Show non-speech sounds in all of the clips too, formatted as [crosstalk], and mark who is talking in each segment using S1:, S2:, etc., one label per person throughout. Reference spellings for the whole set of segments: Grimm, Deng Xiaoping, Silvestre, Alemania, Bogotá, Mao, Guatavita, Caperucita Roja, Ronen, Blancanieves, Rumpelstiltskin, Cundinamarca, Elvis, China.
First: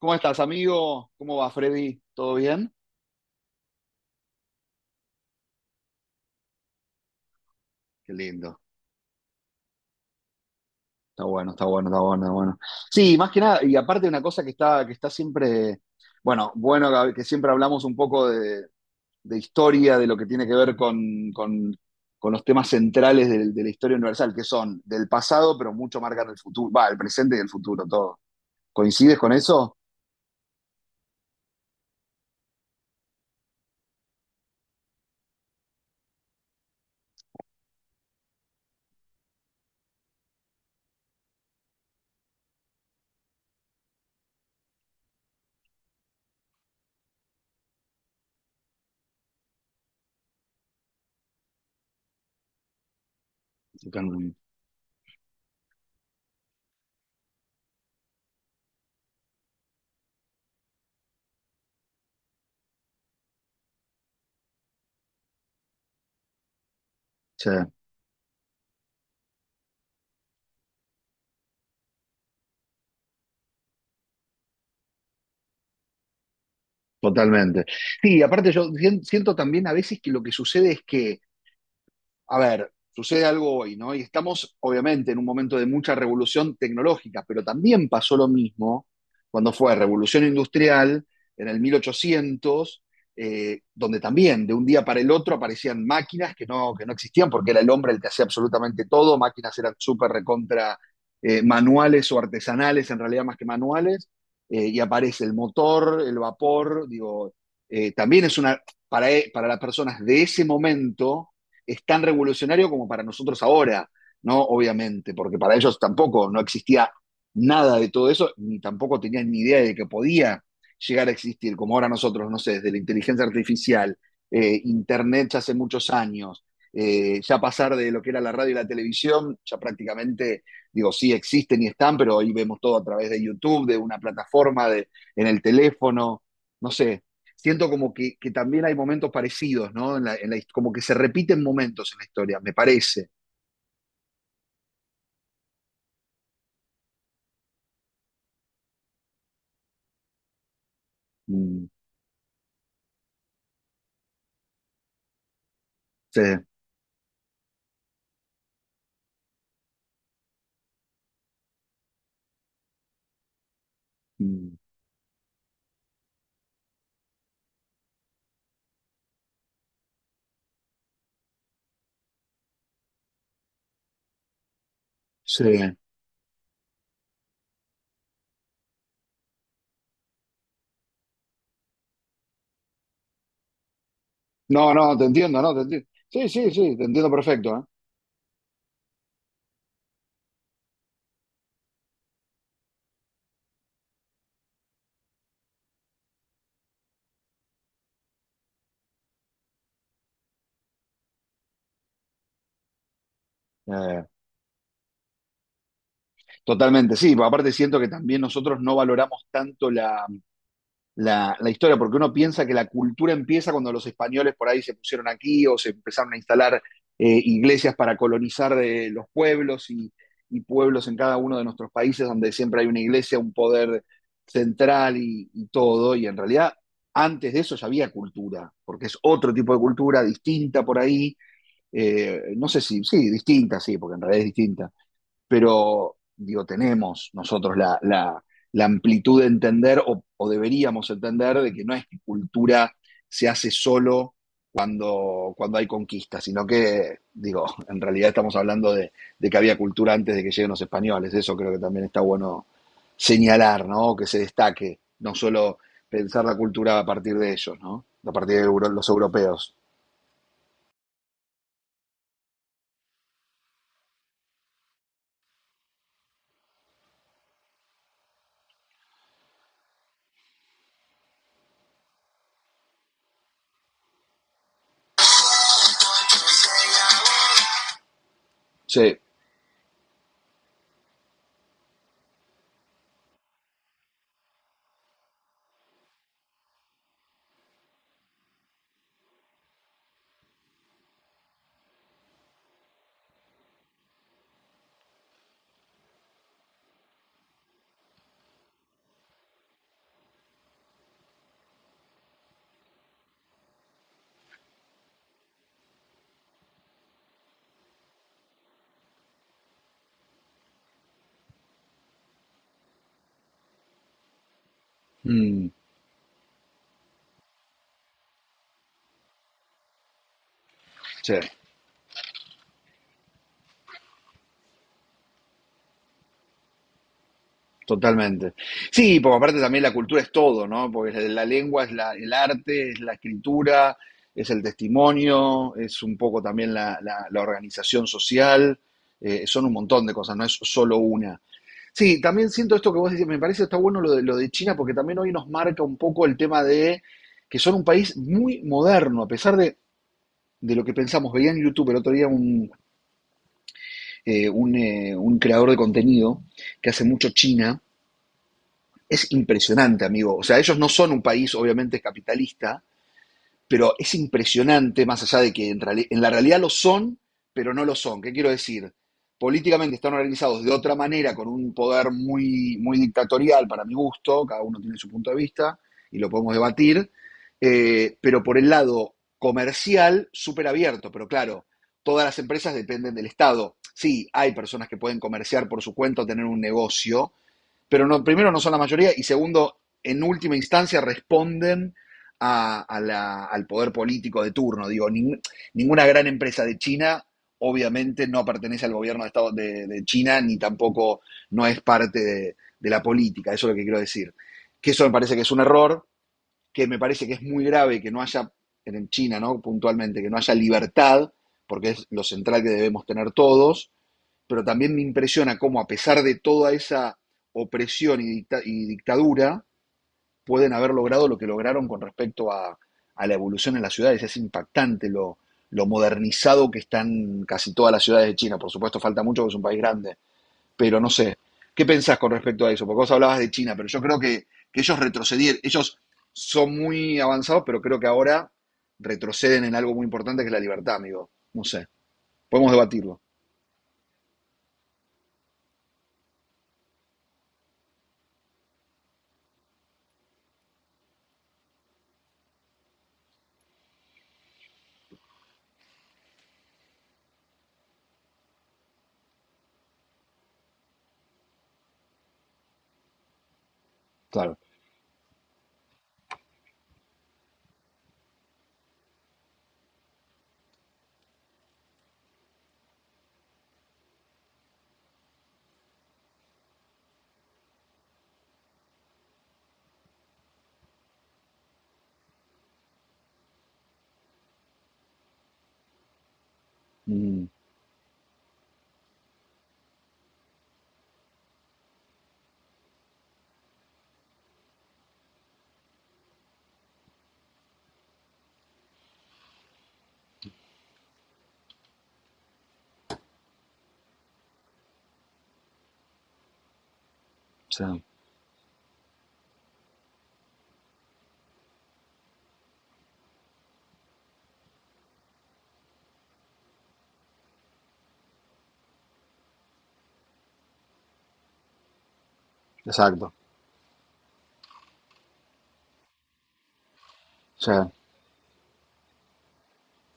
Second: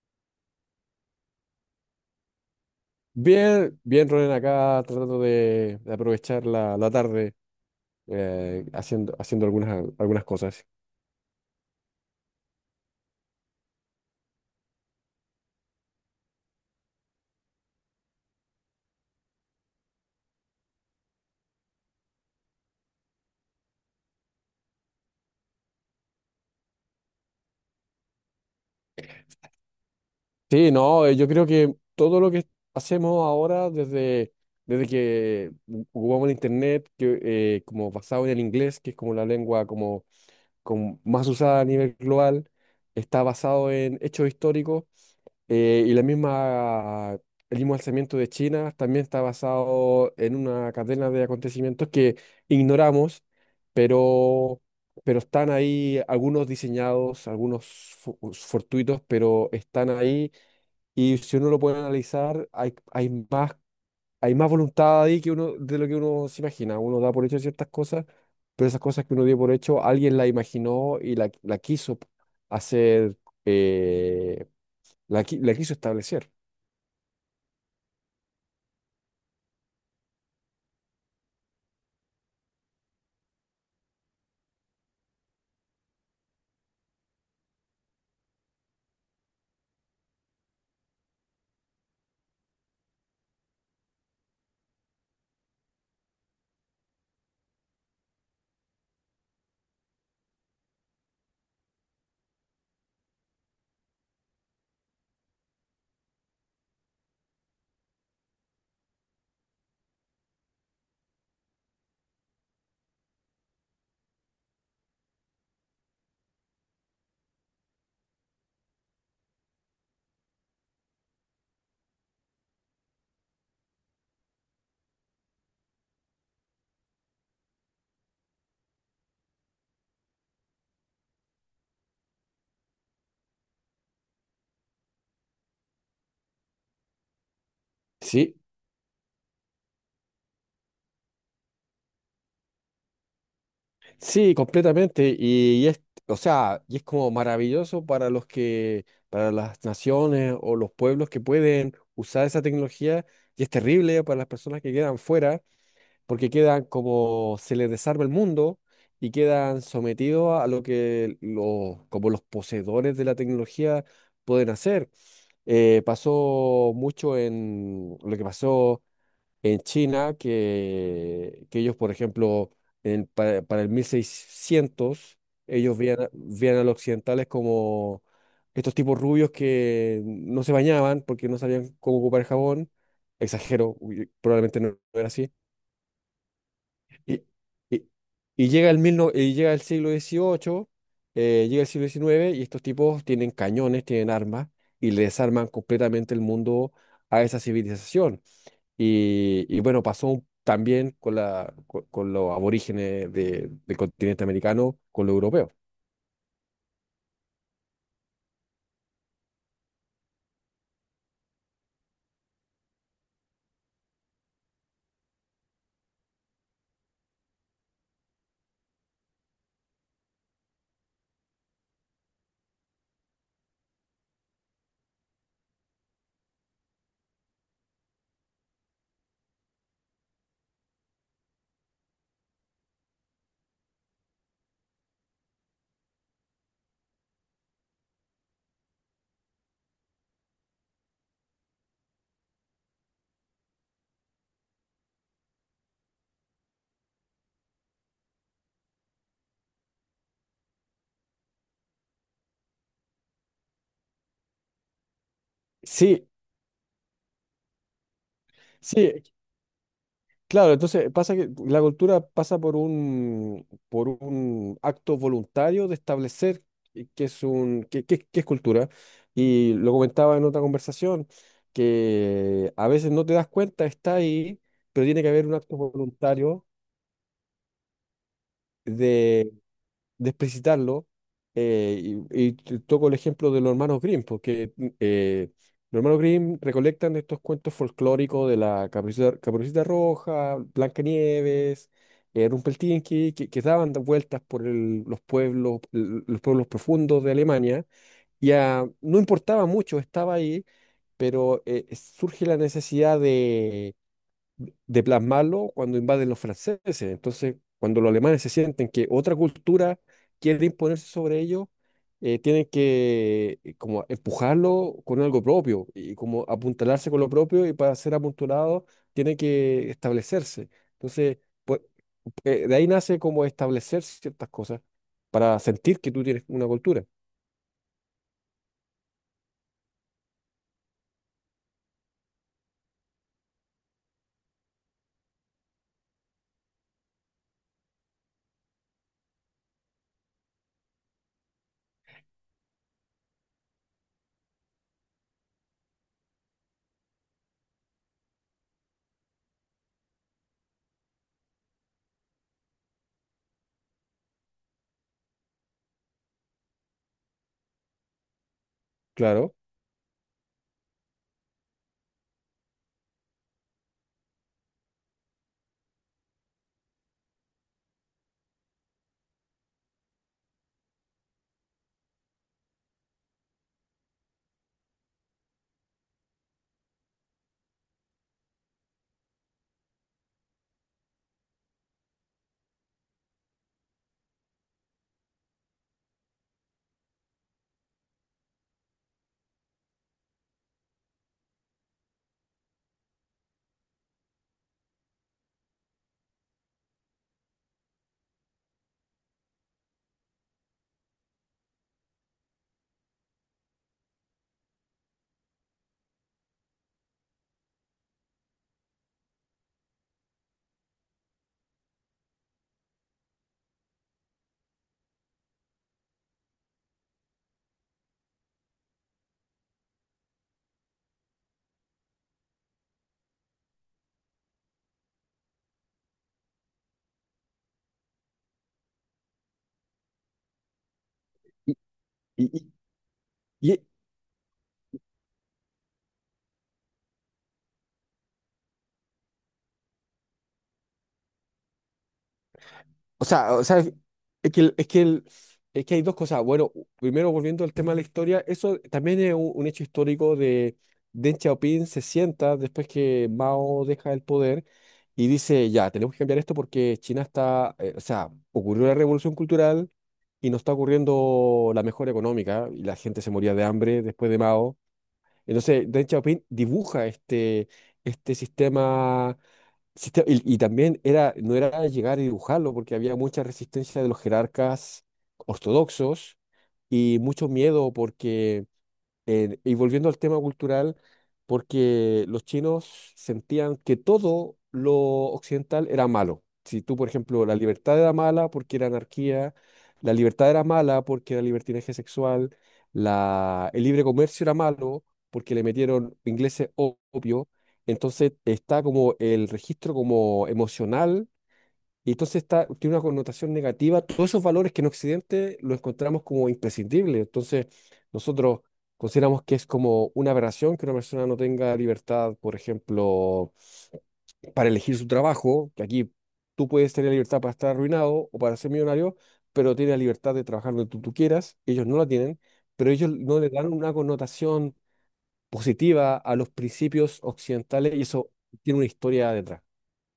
S1: ¿Cómo estás, amigo? ¿Cómo va, Freddy? ¿Todo bien?
S2: Bien, bien, Ronen, acá tratando de aprovechar la tarde,
S1: Qué lindo.
S2: haciendo, haciendo algunas cosas.
S1: Está bueno. Sí, más que nada, y aparte una cosa que está siempre, bueno, Gaby, que siempre hablamos un poco de historia, de lo que tiene que ver con los temas centrales de la historia universal, que son del pasado, pero mucho marcan el futuro, va, el presente y el futuro, todo. ¿Coincides con eso?
S2: Sí, no, yo creo que todo lo que hacemos ahora desde que jugamos el internet, como basado en el inglés, que es como la lengua como más usada a nivel global, está basado en hechos históricos. Y el mismo alzamiento de China también está basado en una cadena de acontecimientos que ignoramos,
S1: Totalmente.
S2: pero, pero están ahí algunos diseñados, algunos fortuitos, pero están ahí. Y si uno lo puede analizar, hay más voluntad ahí que uno, de lo que uno se imagina. Uno da por hecho
S1: Sí,
S2: ciertas cosas, pero esas cosas que uno dio por hecho, alguien la imaginó y la quiso hacer, eh, la quiso establecer.
S1: totalmente. Sí, aparte yo siento también a veces que lo que sucede es que a ver, sucede algo hoy, ¿no? Y estamos obviamente en un momento de mucha revolución tecnológica, pero también pasó lo mismo cuando fue revolución industrial en el 1800, donde también de un día para el otro aparecían máquinas que no existían porque era el hombre el que hacía absolutamente todo, máquinas eran súper recontra manuales o artesanales, en realidad más que manuales, y aparece el motor, el vapor, digo, también es una, para las personas de ese momento, es tan revolucionario como para nosotros ahora, ¿no? Obviamente, porque para ellos tampoco no existía nada de todo eso, ni tampoco tenían ni idea de que podía llegar a existir, como ahora nosotros, no sé, desde la inteligencia artificial, Internet ya hace muchos años, ya pasar de lo que era la radio y la televisión, ya prácticamente, digo, sí existen y están, pero hoy vemos todo a través de YouTube, de una plataforma, de, en el teléfono, no sé, siento como que
S2: Sí,
S1: también hay momentos parecidos, ¿no? Como que se repiten momentos en la historia, me parece.
S2: sí, completamente. O sea, y es como maravilloso para los que, para las naciones o los pueblos que
S1: Mm,
S2: pueden usar esa tecnología, y es terrible para las personas que quedan fuera
S1: sí,
S2: porque quedan como se les desarma el mundo y quedan sometidos a lo que los, como los poseedores de la tecnología pueden
S1: mm,
S2: hacer. Pasó mucho en lo que pasó en China, que ellos, por ejemplo, para el 1600,
S1: sí.
S2: ellos veían, veían a los occidentales como estos tipos rubios que no se bañaban porque no sabían cómo ocupar el jabón. Exagero, uy, probablemente no
S1: No,
S2: no
S1: no, te
S2: era así.
S1: entiendo, no, te entiendo. Sí, sí, sí, te entiendo
S2: y,
S1: perfecto,
S2: y- y llega el mil no- y llega el siglo dieciocho, llega el siglo diecinueve y estos tipos tienen cañones, tienen armas y le desarman completamente el mundo a esa civilización. Y bueno, también con los aborígenes
S1: ¿eh?
S2: del continente americano, con los europeos.
S1: Totalmente, sí, aparte siento que también nosotros no valoramos tanto la historia, porque uno piensa que la cultura empieza cuando los españoles por ahí se pusieron aquí o se empezaron a instalar iglesias para colonizar los pueblos y pueblos en cada uno de nuestros países donde siempre hay una iglesia, un poder central y todo, y en realidad antes de eso ya había cultura, porque es otro tipo de cultura distinta por ahí, no sé si, sí, distinta, sí, porque en realidad es distinta, pero digo, tenemos nosotros la amplitud de entender o deberíamos entender de que no es que cultura se hace solo cuando hay conquista, sino que, digo, [laughs] en realidad estamos hablando de que había cultura antes de que lleguen los españoles, eso creo que también está bueno señalar, ¿no? Que se destaque, no solo
S2: Sí,
S1: pensar la cultura a partir de ellos, ¿no? A partir de los
S2: sí,
S1: europeos.
S2: claro, entonces pasa que la cultura pasa por por un acto voluntario de establecer qué qué es qué es cultura. Y lo comentaba en otra conversación, que a veces no te das cuenta, está ahí, pero tiene que haber un acto voluntario
S1: Sí.
S2: de explicitarlo, eh, toco el ejemplo de los hermanos Grimm, porque eh, los hermanos Grimm recolectan estos cuentos folclóricos de la Caperucita, Caperucita Roja, Blancanieves, Rumpelstiltskin, que daban vueltas por los pueblos, los pueblos profundos de Alemania, y ah, no importaba mucho, estaba ahí, pero surge la necesidad de plasmarlo cuando invaden los franceses. Entonces, cuando los alemanes se sienten que otra cultura quiere imponerse sobre ellos, tienen que como empujarlo con algo
S1: Mm,
S2: propio y como apuntalarse con lo propio y para ser apuntalados tiene que establecerse. Entonces,
S1: sí.
S2: pues, de ahí nace como establecer ciertas cosas para sentir que tú tienes una cultura.
S1: Totalmente. Sí, porque aparte también la cultura es todo, ¿no? Porque la lengua es la, el arte, es la escritura, es el testimonio, es un poco también la, la organización social, son un montón de cosas, no es solo una. Sí, también siento esto que vos decís, me parece está bueno lo de China porque también hoy nos marca un poco el tema de que son un país muy moderno, a pesar de lo que pensamos. Veía en YouTube el otro día un creador de contenido que hace mucho China es
S2: Claro.
S1: impresionante, amigo. O sea, ellos no son un país, obviamente, capitalista, pero es impresionante, más allá de que en la realidad lo son, pero no lo son. ¿Qué quiero decir? Políticamente están organizados de otra manera, con un poder muy dictatorial para mi gusto, cada uno tiene su punto de vista y lo podemos debatir, pero por el lado comercial, súper abierto, pero claro, todas las empresas dependen del Estado. Sí, hay personas que pueden comerciar por su cuenta o tener un negocio, pero no, primero no son la mayoría y segundo, en última instancia responden a al poder político de turno. Digo, ninguna gran empresa de China obviamente no pertenece al gobierno de, Estado, de China ni tampoco no es parte de la política, eso es lo que quiero decir. Que eso me parece que es un error, que me parece que es muy grave que no haya, en China, ¿no? Puntualmente, que no haya libertad, porque es lo central que debemos tener todos, pero también me impresiona cómo a pesar de toda esa opresión y, y dictadura, pueden haber logrado lo que lograron con respecto a la evolución en las ciudades. Es impactante lo modernizado que están casi todas las ciudades de China. Por supuesto, falta mucho porque es un país grande, pero no sé.
S2: Y,
S1: ¿Qué pensás con respecto
S2: y,
S1: a eso? Porque vos hablabas de China,
S2: y-
S1: pero yo creo que ellos retrocedieron, ellos son muy avanzados, pero creo que ahora retroceden en algo muy importante que es la libertad, amigo. No sé, podemos debatirlo.
S2: O sea, es que, es que hay dos cosas. Bueno, primero volviendo al tema de la historia, eso también es un hecho histórico de Deng Xiaoping. Se sienta después que Mao deja el poder y dice, ya, tenemos que cambiar esto porque China está, o sea, ocurrió la revolución cultural y no está ocurriendo la mejora económica y la gente se moría de hambre después de
S1: Claro.
S2: Mao. Entonces, Deng Xiaoping dibuja este, este y también era, no era llegar y dibujarlo, porque había mucha resistencia de los jerarcas ortodoxos y mucho miedo porque, y volviendo al tema cultural, porque los chinos sentían que todo lo occidental era malo. Si tú, por ejemplo,
S1: Mm,
S2: la libertad era mala porque era anarquía, la libertad era mala porque era libertinaje sexual, el libre comercio era malo porque le metieron ingleses opio, entonces está como el registro como emocional y entonces está, tiene una connotación negativa. Todos esos valores que en Occidente los encontramos como imprescindibles. Entonces,
S1: sí.
S2: nosotros consideramos que es como una aberración que una persona no tenga libertad, por ejemplo, para elegir su trabajo, que aquí tú puedes tener libertad para estar arruinado o para ser millonario, pero tienes la libertad de trabajar donde tú quieras, ellos no la tienen, pero ellos
S1: Exacto.
S2: no le dan una connotación positiva a los principios
S1: Sí.
S2: occidentales y eso tiene una historia detrás.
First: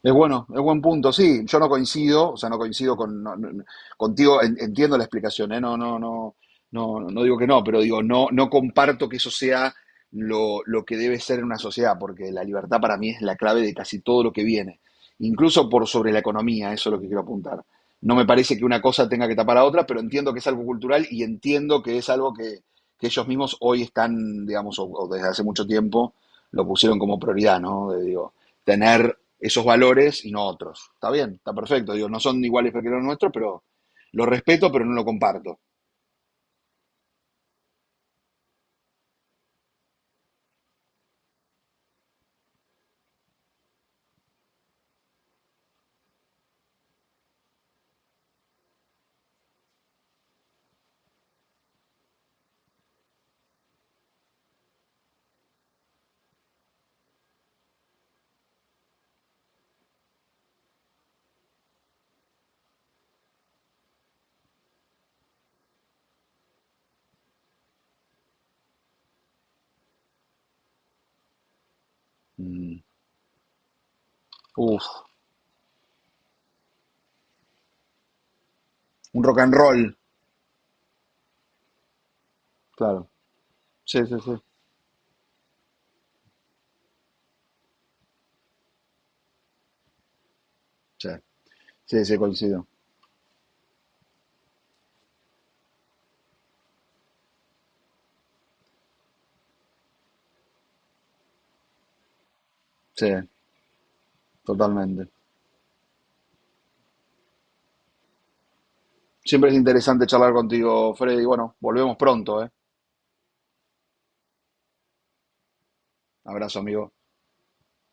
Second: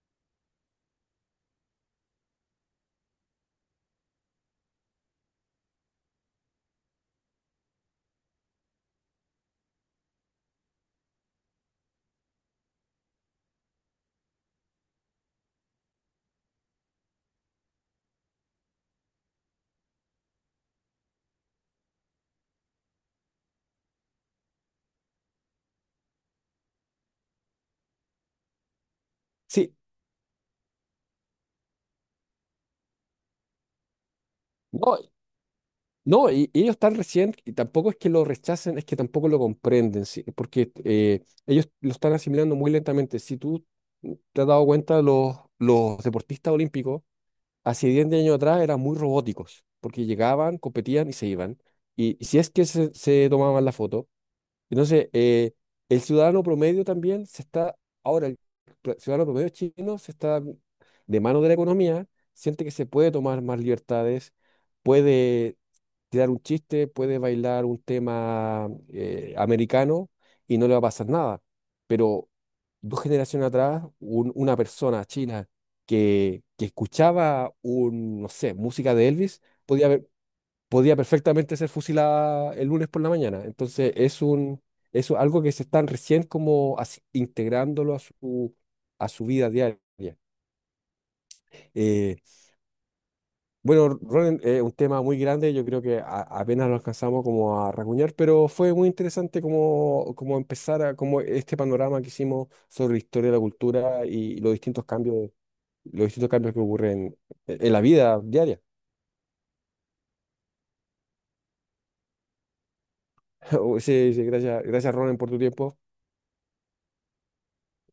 S1: Es bueno, es buen punto. Sí, yo no coincido, o sea, no coincido con, contigo, entiendo la explicación, ¿eh? No, no, digo que no, pero digo, no, no comparto que eso sea lo que debe ser en una sociedad, porque la libertad para mí es la clave de casi todo lo que viene, incluso por sobre la economía, eso es lo que quiero apuntar. No me parece que una cosa tenga que tapar a otra, pero entiendo que es algo cultural y entiendo que es algo que ellos mismos hoy están, digamos, o desde hace mucho tiempo lo pusieron como prioridad, ¿no? De, digo, tener esos
S2: Sí,
S1: valores y no otros. Está bien, está perfecto. Digo, no son iguales que los nuestros, pero lo respeto, pero no
S2: no,
S1: lo comparto.
S2: no, y ellos están recién, y tampoco es que lo rechacen, es que tampoco lo comprenden, sí, porque ellos lo están asimilando muy lentamente. Si tú te has dado cuenta, los deportistas olímpicos hace 10 años atrás eran muy robóticos, porque llegaban, competían y se iban. Y si es que se tomaban la foto, entonces, el ciudadano promedio también se está, ahora el ciudadano promedio chino se está de mano de la economía, siente que se puede tomar más libertades, puede tirar un chiste, puede bailar un tema americano y no le va a pasar nada. Pero
S1: Mm.
S2: dos generaciones atrás, una
S1: Uf,
S2: persona china que escuchaba un, no sé, música de
S1: un rock
S2: Elvis,
S1: and roll.
S2: podía, podía perfectamente ser fusilada el lunes por
S1: Claro.
S2: la mañana. Entonces
S1: Sí, sí,
S2: es
S1: sí.
S2: un, es algo que se están recién como integrándolo a su vida diaria.
S1: Sí, sí,
S2: Eh,
S1: sí, coincido.
S2: bueno, Ronen, es un tema muy grande, yo creo que apenas lo alcanzamos como a racuñar, pero fue muy interesante como, como empezar a, como este panorama que hicimos sobre la
S1: Sí,
S2: historia de la cultura y
S1: totalmente.
S2: los distintos cambios que ocurren en la vida diaria.
S1: Siempre es interesante charlar contigo, Freddy. Bueno, volvemos pronto, ¿eh?
S2: [laughs] Sí, sí, gracias, gracias Ronen por tu tiempo.
S1: Abrazo, amigo.